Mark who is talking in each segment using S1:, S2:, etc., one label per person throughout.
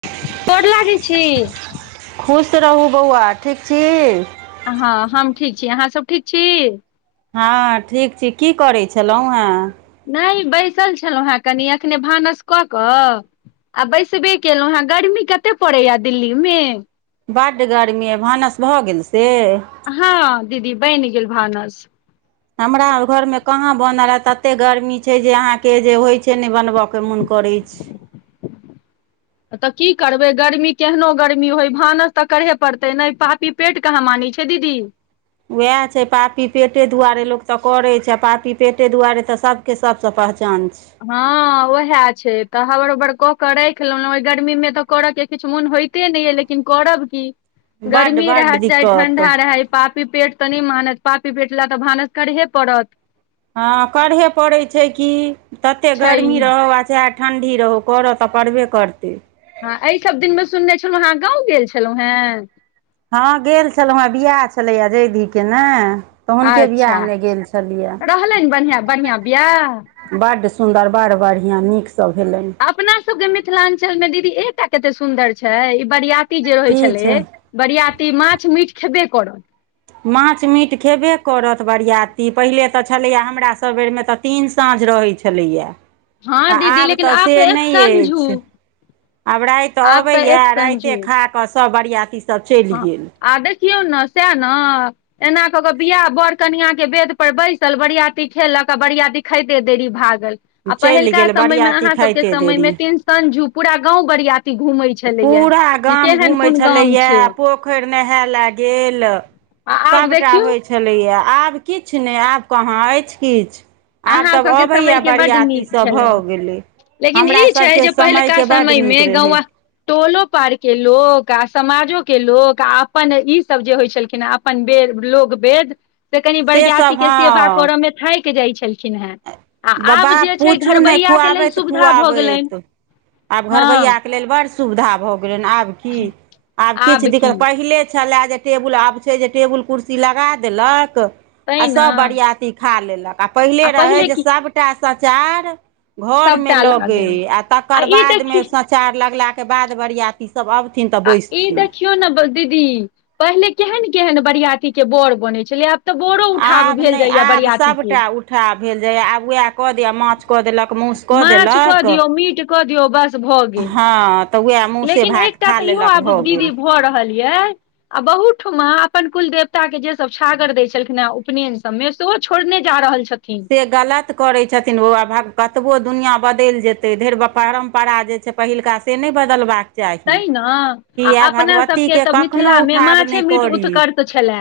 S1: [inaudible]
S2: गोड़ लागै छी।
S1: खुश रहू बौआ, ठीक छी?
S2: हँ हम ठीक छी, अहाँसभ ठीक छी?
S1: हँ ठीक छी, की करै छलहुँ हेँ?
S2: नहि बैसल छलहुँ हेँ कनि एखने भानस कऽ कऽ आ बैसबे केलहुँ हें गर्मी कते पड़ैये दिल्ली मे,
S1: बड्ड गरमी अइ भानस भऽ गेल से,
S2: हँ दीदी बनि गेल भानस।
S1: हमरा अर घर मे कहाँ बनल हे, ततेक गर्मी छै जे अहाँके, जे होइ छै नहि बनबऽ के मोन करै छै।
S2: तऽ की करबै गर्मी केहनो गर्मी होय भानस तऽ करहे पड़तै नहि, पापी- पेट कहाँ मानै छै दीदी।
S1: उएह छै पापी पेटे दुआरे लोक तऽ करै छै, आ पापी पेटे दुआरे त सभ के सब सँ पहचान छै।
S2: हँ उएह छै तऽ हबड़ हबड़ कऽ कऽ राइख लेलहुँ ओहि गर्मी मे तऽ करऽ के किछ मोन होइत ते नहि अइ, लेकिन करब की
S1: बड्ड
S2: गरमी
S1: बड्ड
S2: रहे चाहे
S1: दिक्कत
S2: ठंडा रहय पाप पापी पेट तऽ नहि मानत पापी पेट लए तऽ भानस करहे पड़त।
S1: हँ करहे पड़ैत छै कि, तते
S2: छै
S1: गर्मी रहौ आ चाहे ठंढ़ी रहौ करऽ तऽ पड़बे करतै।
S2: हँ एहि सभ दिन मे सुनने छलहुँ हे अहाँ गाँव गेल छलहुँ हेँ।
S1: हँ गेल छलहुँ हेँ बियाह छलैए जैधी के ने। तऽ हुनके वियाह
S2: अच्छा
S1: मे गेल छलियैए।
S2: रहलनि बढ़िआँ बढ़िआँ बियाह
S1: बड्ड सुन्दर बड़ बढ़िआँ, नीक सँ भेलनि।
S2: अपना सबके मिथिलांचल मे दीदी एकटा कते सुन्दर छै, ई बरियाती जे रहै
S1: की
S2: छलै
S1: छै
S2: बरियाती माछ मीट खेब्बे करत।
S1: माछ मीट खेबे करत बरीयाती पहिले तऽ छलैये हमरा सब बेरमे तऽ तीन साँझ रहै छलैये
S2: हँ
S1: आ
S2: दीदी
S1: आब
S2: लेकिन
S1: तऽ से
S2: एक
S1: नहि ऐछ।
S2: संझू
S1: आब राति
S2: आब तऽ
S1: अबैए
S2: एक संजू
S1: राइतेए खा कऽ सभ बरियाती सभ चलि
S2: हँ
S1: गेल।
S2: आ देखियौ ने सएह ने। एना कऽ कऽ बियाह बर कनिया के वेद पर बैसल बरियाती खेलक आ बरियाती खाइते देरी भागल। आ
S1: चलि
S2: पहिलका
S1: गेल
S2: समय मे
S1: बरियाती
S2: अहाँ सब के
S1: खाइते
S2: समय
S1: देरी
S2: मे टेनसन ज उ पूरा गांव बरियाती घूमै छलैया
S1: पूरा
S2: जे
S1: गाम
S2: केहन
S1: घुमै
S2: कोन गाम
S1: छलैएा
S2: छै
S1: पोख पोखरि नहाय ल गेल
S2: आ आब
S1: सबटा
S2: देखियौ
S1: होइ छ, छलैये आब किछ नहि, आब कहाँ अछि किछ।
S2: अहाँ सबके समयके बड नीक छलै।
S1: भऽ गेलै
S2: लेकिन
S1: हमरा
S2: ई छै
S1: सभके
S2: जे पहिलका
S1: समयके बड्ड नीक
S2: समयमे
S1: रहै
S2: गौवां टोलो पर के लोक आ समाजो के लोक आ अपन ई सब जे होइ छलखिन हे अपन वेद लोक वेद से कनि बरियाती
S1: सेसभ
S2: के सेवा
S1: हँ
S2: करय मे थाकि जाइ छलखिन हेँ। आ
S1: बाबा
S2: आब जे छै
S1: पूछू ने
S2: घरबैया के लेल
S1: खुआबैत
S2: सुविधा भऽ गेलनि
S1: खुआबैत आब
S2: हँ
S1: घरबैया के लेल बड सुविधा भ गेलनि आब की, आब किछ दिक्कत पहिले छले जे टेबुल आब छै जे टेबुल कुर्सी लगा देलक, आ
S2: तैं ने
S1: सभ बरियाती खा लेलक आ पहिले रहै जे सभटा सचार, घर मे
S2: सभटा
S1: लगै
S2: लागनि
S1: आ
S2: आ
S1: तकर
S2: ई
S1: बाद
S2: देखि
S1: मे सब सचार लगला के बाद बरियाती सब अबथिन तऽ बैसथिन।
S2: केयो ने दीदी पहिले केहन केहन बरियाती के बड़ बनै छलै आब तऽ बड़ो उठाब भेल जाइये बरियाती के।
S1: उठाब भेल जाइए, आब वएह कऽ दैये माछ कऽ देलक मासु कऽ
S2: माछ कऽ
S1: देलक
S2: दियौ मीट कऽ दियौ बस। भ गेल
S1: हँ तऽ उएह मासुए
S2: लेकिन
S1: भात
S2: एकटा
S1: खा
S2: तऽ इहो
S1: लेलक
S2: आब
S1: भऽ गेल
S2: दीदी भऽ रहल यऽ- आ बहुतठम अपन कुल देवता के जे सब छागर दै छलखिन हे उपनेयन। मे सेहो छोड़ने जा रहल छथिन।
S1: से गलत करै छथिन ओ भ कतबो दुनिआँ बदलि जेतै ढेर परम्परा जे छै। पहिलका से नहि बदलबाक- चाही।
S2: तै ने आ
S1: किए
S2: अपना सबके
S1: भगवतीके
S2: तऽ
S1: कखनहु
S2: मिथिलामे
S1: उठाव
S2: माछे
S1: नहि
S2: मीट
S1: करी।
S2: उत्कर्ष छलए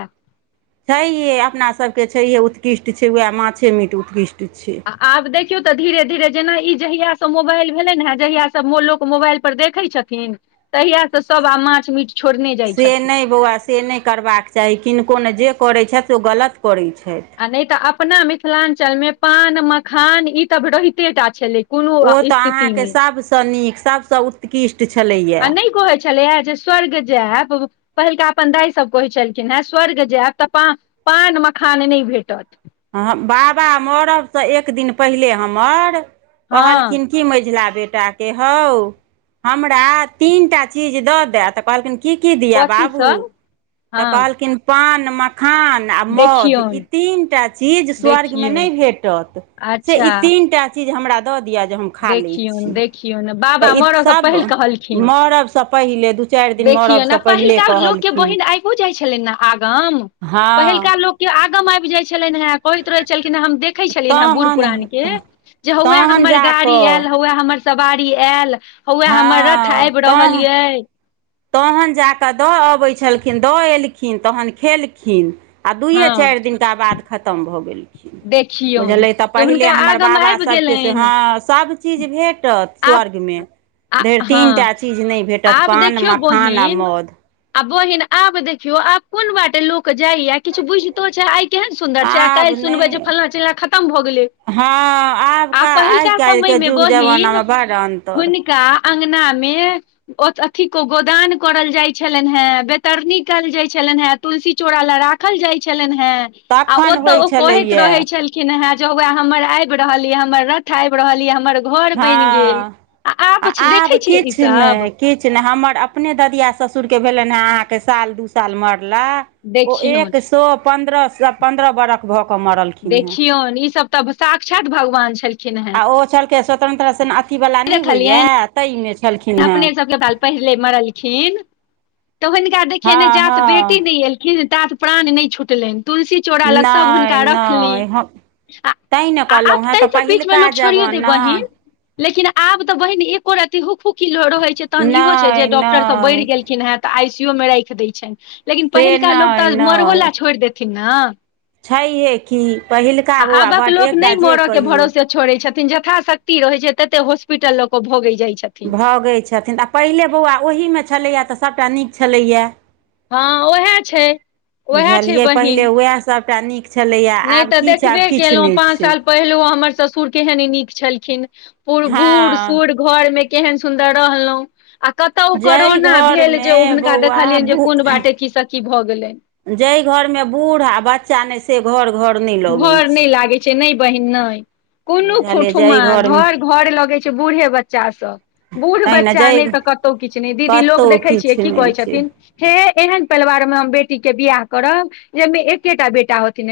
S1: छैहे अपना सभके छैहे उत्कृष्ट छै उएह माछे मीट उत्कृष्ट छै।
S2: आ आब देखियौ तऽ धीरे धीरे जेना ई जहिया से मोबाइल भेलेन ह जहिया स मो लोक मोबाइल। पर देखै छथिन तहिय सब आब माछ मीट- छोड़ने जाइ
S1: से
S2: छथिन
S1: नहि बौआ से नहि करबाक चाही किनको ने जे करैत छथि ओ गलत करैत छैथ।
S2: आ नहि तऽ अपना मिथिलांचल मे पान मखान ई तब रहिते टा छलै। कोनो
S1: ओ तऽ अहाँके
S2: स्थितिमे
S1: सभसँ नीक सभसँ उत्कृष्ट छलैएा।
S2: आ नहि कोहे छय। छले हे जे स्वर्ग जेआयब पहिलका अपन दाइ सब कहै छलखिन हे स्वर्ग जेआयब तऽ पां- पान मखान नहि भेटत।
S1: ह बाबा मरबसँ एक दिन पहिले हमर
S2: हँ
S1: कहलखिन। क मैझला बेटा के हौ हमरा तीनटा चीज दऽ द तऽ कहलखिन की? की की दिया
S2: कथी
S1: बाबू
S2: सब
S1: तऽ
S2: हँ
S1: कहलखिन पान मखान। आ मोध ई
S2: देखियौन
S1: तीनटा चीज स्वर्ग मे
S2: देखियौन
S1: नहि भेटत से ई
S2: अच्छा
S1: तीनटा। इ हमरा दऽ दिअ जे हम- खा लय
S2: देखियौन
S1: छी,
S2: देखियौन
S1: त
S2: बाबा
S1: इ
S2: मरसँ
S1: सब
S2: पहिल कहलखिन
S1: -मर स पहिने दु- चारि दिन मरब से पहिले कहलखिन।
S2: बुइझ जाय छलनि ने आगम
S1: हँ
S2: पहिलुका लोकके आगम आबि जाइ छलनिहें [unintelligible] होइत रहैत छलखिन हम देखे छलियैनेहें बूढ़
S1: तहन
S2: पुरान के, जे हौएह
S1: तहन
S2: हमर-
S1: जा कऽ
S2: हौए हमर सवारी आयल हौए हमर रथ आबि रहल येए।
S1: तखन जा कऽ दऽ अबै छलखिन दऽ एयलखिन तखन खेलखिन। आ दुइए
S2: हँ
S1: चारि दिनका बाद खतम भऽ गेलखिन।
S2: देखियौन
S1: बुझलै तऽ
S2: कि
S1: पहिले
S2: हुनका
S1: हमर
S2: आगम
S1: बाबा
S2: आबि
S1: सभके से
S2: गेलनि
S1: हँ सभ- चिज भेटत
S2: आब
S1: स्वर्ग मे
S2: आ
S1: धइर तीनटा चीज नहि भेटत पान, मखान- आ
S2: बोहीन-
S1: मौध
S2: आ बहिन आब देखियो आब कोन बाटे लोक जाइया किछ बुझतो छै आइ केहन- सुन्दर छै
S1: आब
S2: काइल सुनबै जे
S1: नहि
S2: फलना चिल्लना खतम भऽ गेलै।
S1: हँ
S2: आ
S1: आबका आइ
S2: पहिलुका समय
S1: काइलके जुग जबानामे बड़ अन्तर।
S2: का अंगनामे- ओ तऽ अथि क क-गोदान करल जाइत छलनै हॅं वैतरणी कयल जाइत छलनहॅं। तुलसी चोरा लए राखल जाइल छलनहॅं आ
S1: तखन
S2: ओतऽ
S1: होइ
S2: ओ कहैत
S1: छलैए
S2: रहै छल- खीन ह जउह हमर आबि रहल ये हमर रथ आबि रहल ये हमर घर बैन- गेल
S1: हँ
S2: आ आब देखे छिये ई सब-
S1: किछ नहि हमर अपने ददिआ ससुरके भेलन हँ अहाँके साल दू साल मरला- ओ
S2: देखियौन
S1: एक सए पन्द्रह -पन्द्रह स-बरख भऽ कऽ मरलखिन हॅं।
S2: कियोन ई सब- तब साक्षात भगवान छलखिनहें।
S1: ओ छलकै स्वतंत्रता से -अथी वाला नहि होइया
S2: देखलियनि
S1: ताहि मे छलखिन। हेँ
S2: अपने सबके बाल पहिले मरलखिन। तऽ हिनका देखियन
S1: हँ
S2: जा त बेटी
S1: हँ
S2: नहि एलखिन तात प्राण नहि छुटलैन तुलसी चोरा लग सब
S1: नै
S2: हुनका रखली
S1: नै हम
S2: आ
S1: तै ने कहलु
S2: आब
S1: हेँ
S2: ताहि
S1: तऽ
S2: सब बीच मे
S1: पहिलका
S2: लोक छोड़ियो दे
S1: जबाना
S2: बहिन लेकिन आब तऽ बहिन एको रत्ती हुक हुकी जॅं रहै छै तहन इहो छय जे
S1: नहि
S2: डाक्टर सभ
S1: नहि
S2: बढ़ि गेलखिन हॅं तऽ आई सी यू मे राखि दै छैनि। लेकिन
S1: से
S2: पहिलका लोक
S1: नहि
S2: तऽ मरहो
S1: नहि
S2: लए छोड़ देथिन ना
S1: छैहे कि पहिलका बौआ
S2: आबक
S1: बड़
S2: लोक
S1: एकटा
S2: नहि
S1: जे
S2: मरऽ के
S1: कहियौ
S2: भरोसे छोड़ै छथिन यथाशक्ति रहैत छै तते हॉस्पिटल लऽ कऽ भगै जाइ छथिन।
S1: भगै छथिन आ पहिले बौआ ओहीमे छलैए त सभटा नीक छलैए।
S2: हँ ओएह छय ओएह छय
S1: बुझलियै पहिले
S2: बहिन।
S1: उएह सभटा नीक छलैया आब किछ आब किछ नहि छय।
S2: पहिलू हमर ससुर केहन नीक छलखिन पुर बुढ
S1: हँ
S2: सुढ घर में केहन सुंदर रहलों। आ कतहु
S1: जाहि
S2: करोना भेल जे
S1: घरमे
S2: ओ हुनका
S1: बौआ
S2: देखलियैन जे कोन बाटे कि स कि भऽ गेलनि।
S1: जै घरमे बूढ़ आ बच्चा नहि से घर घर नहि लगै
S2: घर नहि
S1: छय।
S2: लागै नहि बहिन नहि कोनो
S1: बुझलियै
S2: खुठुमा
S1: जाहि घरमे
S2: घर घर लगे छै बूढ़े बच्चा स। बूढ़
S1: तहिना
S2: बच्चा
S1: जाहि
S2: नहि तऽ कतहु किछ नहि दीदी लोक
S1: कतहु
S2: देखै छियै की
S1: किछु नहि
S2: कहै
S1: छै
S2: छथिन हे एहन परिवार में हम बेटीके बियाह करब जहिमे एकेटा बेटा होथिन।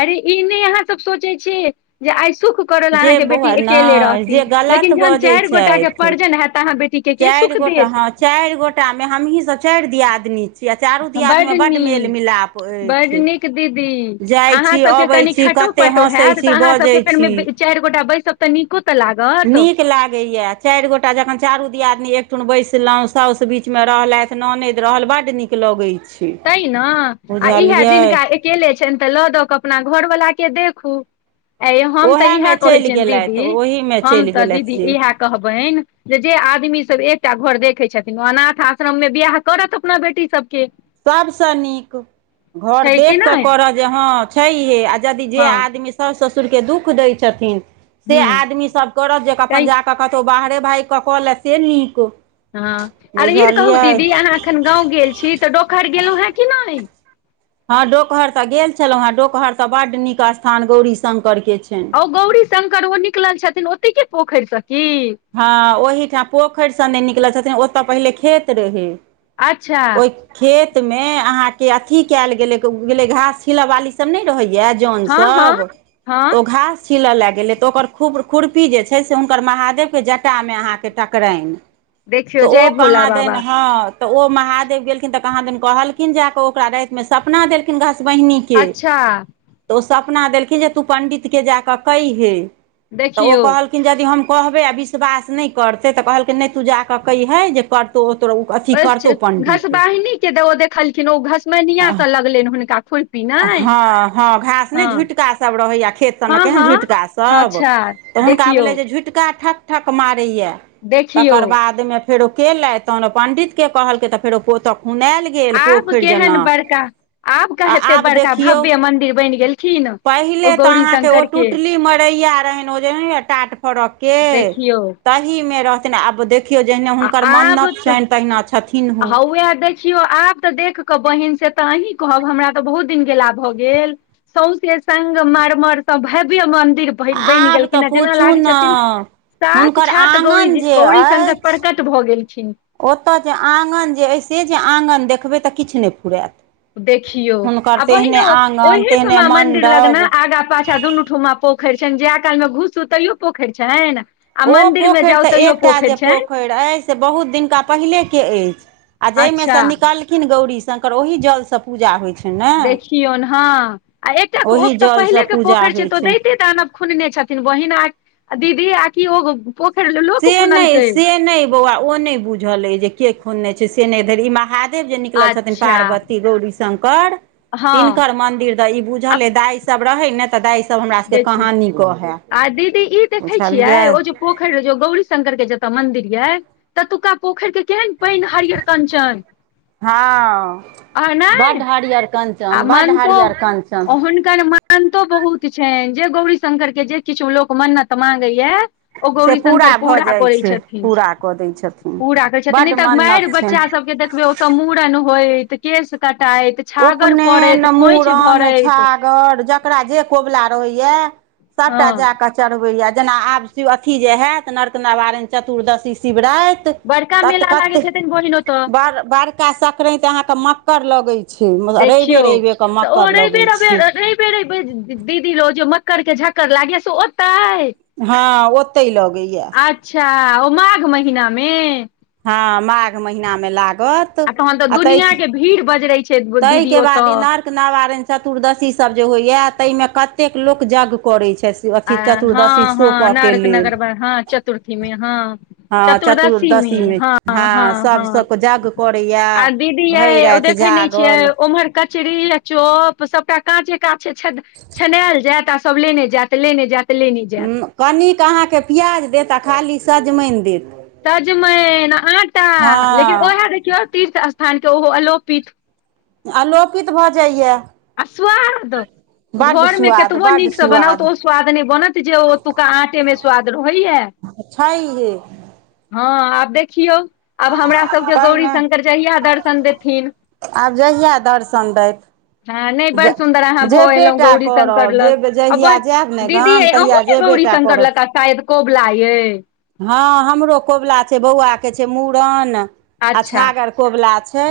S2: अरे ई नहि अहाँ सब सोचे छियै जे आइ सुख करल
S1: जे
S2: अहाँके
S1: बौआ
S2: बेटी अकेले
S1: नहि
S2: रहती
S1: जे गलत
S2: लेकिन जहन
S1: बजै
S2: चार गोटा के
S1: छथि
S2: परजन हैय तऽ अहाँ बेटी के के सुख देत।
S1: चारिगो टा मे हमही सब चारि दियादनी छी चारू दियादनी मे
S2: बड
S1: बड़ मेल
S2: नीक
S1: मिलाप
S2: बड
S1: अछि
S2: नीक दीदी
S1: जाइ
S2: अहाँ
S1: छी
S2: सबके
S1: अबै
S2: कनि
S1: छी क
S2: खटो
S1: कते
S2: पटो
S1: हँसै
S2: हैत तऽ
S1: छी
S2: अहाँ सबके
S1: बजै छी।
S2: फेर चारि गोटा बैसब त नीको तऽ लाग
S1: नीक लागैए। चारि गोटा जखन चारु दियादनी एकठन बैसलौ साउस बीचमे रहलैथ ननद रहल बड्ड नीक क लगैछ।
S2: तैंक्षने आ इहे जिनका अकेले छैन तऽ लऽ दऽ कऽ अपना घरवला के देखू। ऐं मैं हम तऽ इहे
S1: ओएहमे
S2: कहै
S1: चलि
S2: छियन
S1: गेलथि
S2: दीदी
S1: ओहीमे
S2: हम
S1: चलि
S2: तऽ दीदी
S1: गेलथि जे
S2: इएह कहबेन जे जे आदमीसभ एकटा घर देखै छथिन ओ अनाथ आश्रम में बियाह करथि अपना बेटी सभके।
S1: सबसँ नीक घर
S2: छै कि
S1: देख क
S2: नहि
S1: कर जे हँ छय हे आ यदि जे
S2: हँ
S1: आदमी साउस ससुर के दुःख दै छथिन से
S2: हूँ
S1: आदमी सब करत जे अपन
S2: कहि
S1: जाकऽ कतहु बाहरे भैग क कऽ लए से निक
S2: हँ आओर ईर कहू दीदी अहाँ एखन गाॅंव गेल छी तऽ डोकहर गेलहुँ हेँ कि नहि?
S1: हँ डोकहर तऽ गेल छलौं हें डोकहर तऽ बड निक स्थान गौरी शंकर के छैन
S2: ओ गौरी शंकर ओ निकलल छथिन ओतेके पोखरिसँ की?
S1: हँ ओहिठाम पोखरसँ नहि निकलल छथिन ओतय पहिले खेत रहै
S2: अच्छा
S1: खेत मे अहां के अथी कयल गेले गेले घास छिलऽ वाली सब नहि रहैया जोन
S2: हँ हँ
S1: सब
S2: हँ
S1: ओ घास छिलऽ लए गेलै तऽ ओकर खु खुरपी जे छै से हुनकर महादेव के जटामें अहाँ के टकराइन
S2: देखियौ
S1: तऽ
S2: जय
S1: ओ
S2: भोला
S1: कहाँदैन
S2: बाबा
S1: हँ तऽ ओ महादेव गेलखिन तऽ कहाँ दिन कहलखिन जाकऽ ओकरा रातिमे सपना देलखिन घसबहिनी के
S2: अच्छा।
S1: तऽ ओ सपना देलखिन्ह जे तू पण्डितकेँ जा कऽ कयहें तऽ ओ
S2: देखियौ
S1: कहल खिन यदि हम कहबै आ विश्वास नै करतै तऽ कहलकै नै तू जाकऽ कयहें जे कर
S2: ओय से घसबहनी के द ओ देखलखिन्ह ओ घसबहनिया के लगलैन हुनका खुर
S1: हां-हां घास नै झुटकासभ रहै यै, खेत सबमें
S2: हँ
S1: केहन
S2: हँ
S1: झुटकासब
S2: अच्छा
S1: तऽ हुनका
S2: देखियौ
S1: भेलै जे झुटका ठक-ठक मारै यै
S2: देखियौ
S1: तकर बादमे फेरो केलेथ तहन ओ पण्डितकेँ कहलकै तऽ फेरो ओता खुनायल गेल
S2: आब
S1: पोखर
S2: केहन
S1: जेना।
S2: बड़का आब के
S1: आ
S2: हेते
S1: आब
S2: बड़का
S1: देखियौ,
S2: भव्य मंदिर बनि गेलखिन ओ
S1: पहिले तऽ
S2: गौरी
S1: अहाँके ओ
S2: शंकर के
S1: टुटली मरैया रहेन ओजे नै यै टाट फरक के
S2: देखियौ
S1: तह ओहिमे रहथिन आब देखियो जहनै हुनकर मन्नत छैन तहिना छै।
S2: हउवे देख खियो आब तऽ देख कऽ बहिन से तऽ अहीँ कहब हमरा तऽ बहुत दिन गेला भऽ गेल सउसे संगमरमर से भव्य मन्दिर बहिन बैन
S1: आब
S2: गेलखिन
S1: तऽ
S2: हें जेना
S1: पूछू
S2: लागै
S1: ने
S2: छथिन
S1: हुनकर
S2: साक्षात
S1: आँगन
S2: गौरीजी
S1: जे
S2: गौरीशंकर
S1: अछि
S2: प्रकट भऽ गेलखिन।
S1: ओतय के आंगन जे ए से जे आंगन देखबै तऽ किछ नै फुरायत।
S2: देखियौ
S1: हुनकर
S2: आ बहिन
S1: तेहने आँगन तेहने
S2: ओहिठमा मन्दिर लग
S1: मण्डप
S2: ना आगा पाछाँ दुनू ठुमा पोखर छैन जा कालमे घुसू तैयो पोखर छैन
S1: ओ पोखर ते एकटा जे पोखर जे ऐछ से बहुत दिनका पहिले के ए आ जेमे से
S2: अच्छा
S1: निकालखिन्ह गौरी शंकर ओहि जल से
S2: देखियौन हां आ एकटा के ओ
S1: ओहि
S2: तऽ
S1: जलसँ
S2: पहिले के
S1: पूजा
S2: पोखर छै
S1: होइ
S2: तऽ दैंते दानव खुन्ने छथिन बहिन आ दीदी आ कि ओ पोखर लोक
S1: से नहि
S2: खुनलकैन?
S1: से नहि बौआ ओ नै बुझल ए जे के खुन्ने छै से नै धैर इ महा देव जे निकलल छथिन
S2: अच्छा
S1: पार्वती गौरी शंकर
S2: हँ
S1: तिनकर मन्दिर तऽ ई
S2: आ
S1: बुझल यै दाइ सब रहे नै तऽ दाइ स
S2: देखियौ आ दीदी ई देखै छियै
S1: बुझलियै
S2: ओ जे पोखर जे गौरी शंकर के जतऽ मंदिर यै ततौका पोखर के केहेन पैन हरियर कञ्चन
S1: हां बड
S2: नहि
S1: हरियर कंचन, बड्ड हरियर कंचन
S2: हिनकर मान्यतो बहुत छैन जे गौरी शंकर के जे किछु लोक मन्नत मांगे यै ओ
S1: से
S2: गौरी शंकर
S1: भऽ
S2: पूरा
S1: जाइ
S2: करै
S1: छै
S2: छथिन,
S1: पूरा कऽ दै छथिन
S2: पूरा करै छथिन नै
S1: बड्ड
S2: तऽ माएर
S1: मन्नत
S2: बच्चा
S1: छनि
S2: सब जे देखबै ओतऽ मूड़न होइत केश कटाइत छागर पड़ैत
S1: उपनैन,
S2: खोइछ
S1: मूड़न
S2: भरैत
S1: छा गर जकरा जे कोबला रहै यै
S2: हँ
S1: सबटा जाके चढ़बय यै जेना आब शिव अथी जे हेत नर्क नवारण चतुर्दशी शिवराएत त
S2: बड़का
S1: तत
S2: मेला लागैत हेतनि बहिन ओतऽ
S1: कत बड़ बड़का सक्रेत अहाँ के मक्कड़ लगै छै मतलब
S2: देखियौ
S1: रैबे-रैबे के मक्कड़ लगै छै।
S2: रैबे रैबे जे दीदी रोजे मक्कड़ के झक्कड़ लागैय से ओतय
S1: हां ओतय लगैया।
S2: अच्छा ओ माघ महीनामे?
S1: हां माघ महिनामे लागत।
S2: आ तहन तऽ दुनिया के भीड़ बजरै छै दीदी
S1: ताहिके बाद
S2: ओतऽ।
S1: ई नर्क नवारण चतुर्दशी सब जे होइया तैमे कतेक लोक यज्ञ करै छैथ।
S2: आ हां-हां नर्क नगर मे हां चतुर्थीमे हां।
S1: हँ
S2: चतुर्दशी मे
S1: चतुर्दशीमे
S2: हां,
S1: हँ
S2: हां, हां
S1: सभसँ यज्ञ करैए
S2: आ दीदी यै
S1: भरि
S2: ओ
S1: राति
S2: देखै नै छिय
S1: जागल
S2: ओम्हर कचरी आ चॉप सबटा काँचे काँच छत छनायल जायत आ सभ लेने जायत। लेने जात लेने जात।
S1: कनिक अहाँके प्याज देता आ खाली सजमनि देत।
S2: सजमेन आटा लेकिन
S1: हँ
S2: ओएह देखियौ तीर्थ स्थान के ओहो अलोपित।
S1: अलोपित भऽ जाइए।
S2: आ स्वार द।
S1: बड्ड
S2: घर मे
S1: सुआद
S2: कतबो
S1: बड्ड
S2: नीकसँ बनाउ त
S1: सुआद
S2: ओ स्वाद नहि बनत जे ओतुका आँटे मे स्वाद रहैया।
S1: छैेये।
S2: हँ आब देखियौ आब हमरा सभके गौरी
S1: तहिना
S2: शंकर जहिया दर्शन देथिन।
S1: आब जहिया दर्शन दैत।
S2: हँ नहि बड़
S1: ज
S2: सुन्दर अहाँ
S1: जे
S2: भऽ एलहुँ
S1: बेटा
S2: गौरी शंकर
S1: करब जे
S2: लग आ
S1: जहिया जायब ने गाम तहिय जे बेटा
S2: करलक आ शायद कबुला ये
S1: हँ हमरो कबुला छै बौआके छै मूड़न आ
S2: अच्छा
S1: छागर कबुला छै।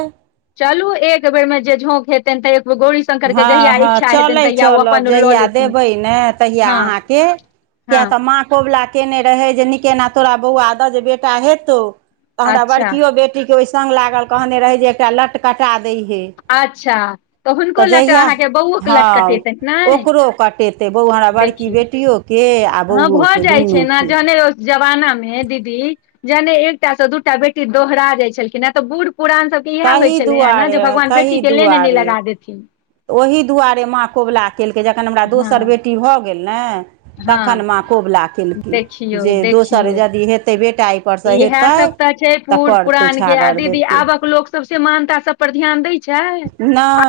S2: चलू एक बेर मे जे झोक हेतै तऽ एक बे गोड़ी
S1: हँ- हँ चलै चलब
S2: लऽ
S1: जहियआ
S2: लेथिन
S1: देबै ने तहियआ
S2: हँ
S1: अहाँके क
S2: हँ
S1: तऽमा कबुला केने रहे जे के न केना तोरा बौआ हेतौ तऽ हमरा
S2: अच्छा
S1: बड़कियो बे टी के ओहि सङ्ग लागल कहने रहै जे एकटा लट कटा दै हे।
S2: अच्छा हुनको
S1: तऽ
S2: लट
S1: जहिया
S2: अहाँके बौओ के
S1: हँ
S2: लटकटेतनि नहि
S1: ओकरो कटेते बौआ बड़की
S2: देखियौ
S1: बेटियो के
S2: हँ भऽ जाइ छै ने जहने ओ जमानामे दीदी जने एकटा से दू टा बेटी दोहरा जाइत छलखिन हेँ तऽ बूढ़ पुरान सब इएह होइ
S1: ताहि
S2: छलै हे ने
S1: दुआरे
S2: जे भगवान बेटी
S1: ताहि
S2: के लेने नहि
S1: दुआरे
S2: लगा देथिन।
S1: तऽ ओही दुआरे माँ कबुला केलकै जखन हमरा दोसर
S2: हँ
S1: बेटी भऽ गेल ने
S2: हँ
S1: तखन माँ कबुला केलकै
S2: देखियौ
S1: जे दोसर
S2: देखियौ
S1: यदि हेतै बेटा एहिपरसँ
S2: इएह
S1: हेतै
S2: सब तऽ छै बूढ़
S1: करतै
S2: पुरान के आ
S1: छागर
S2: दीदी
S1: देतै
S2: आबक लोक सब से मानता सब पर ध्यान दै छै?
S1: न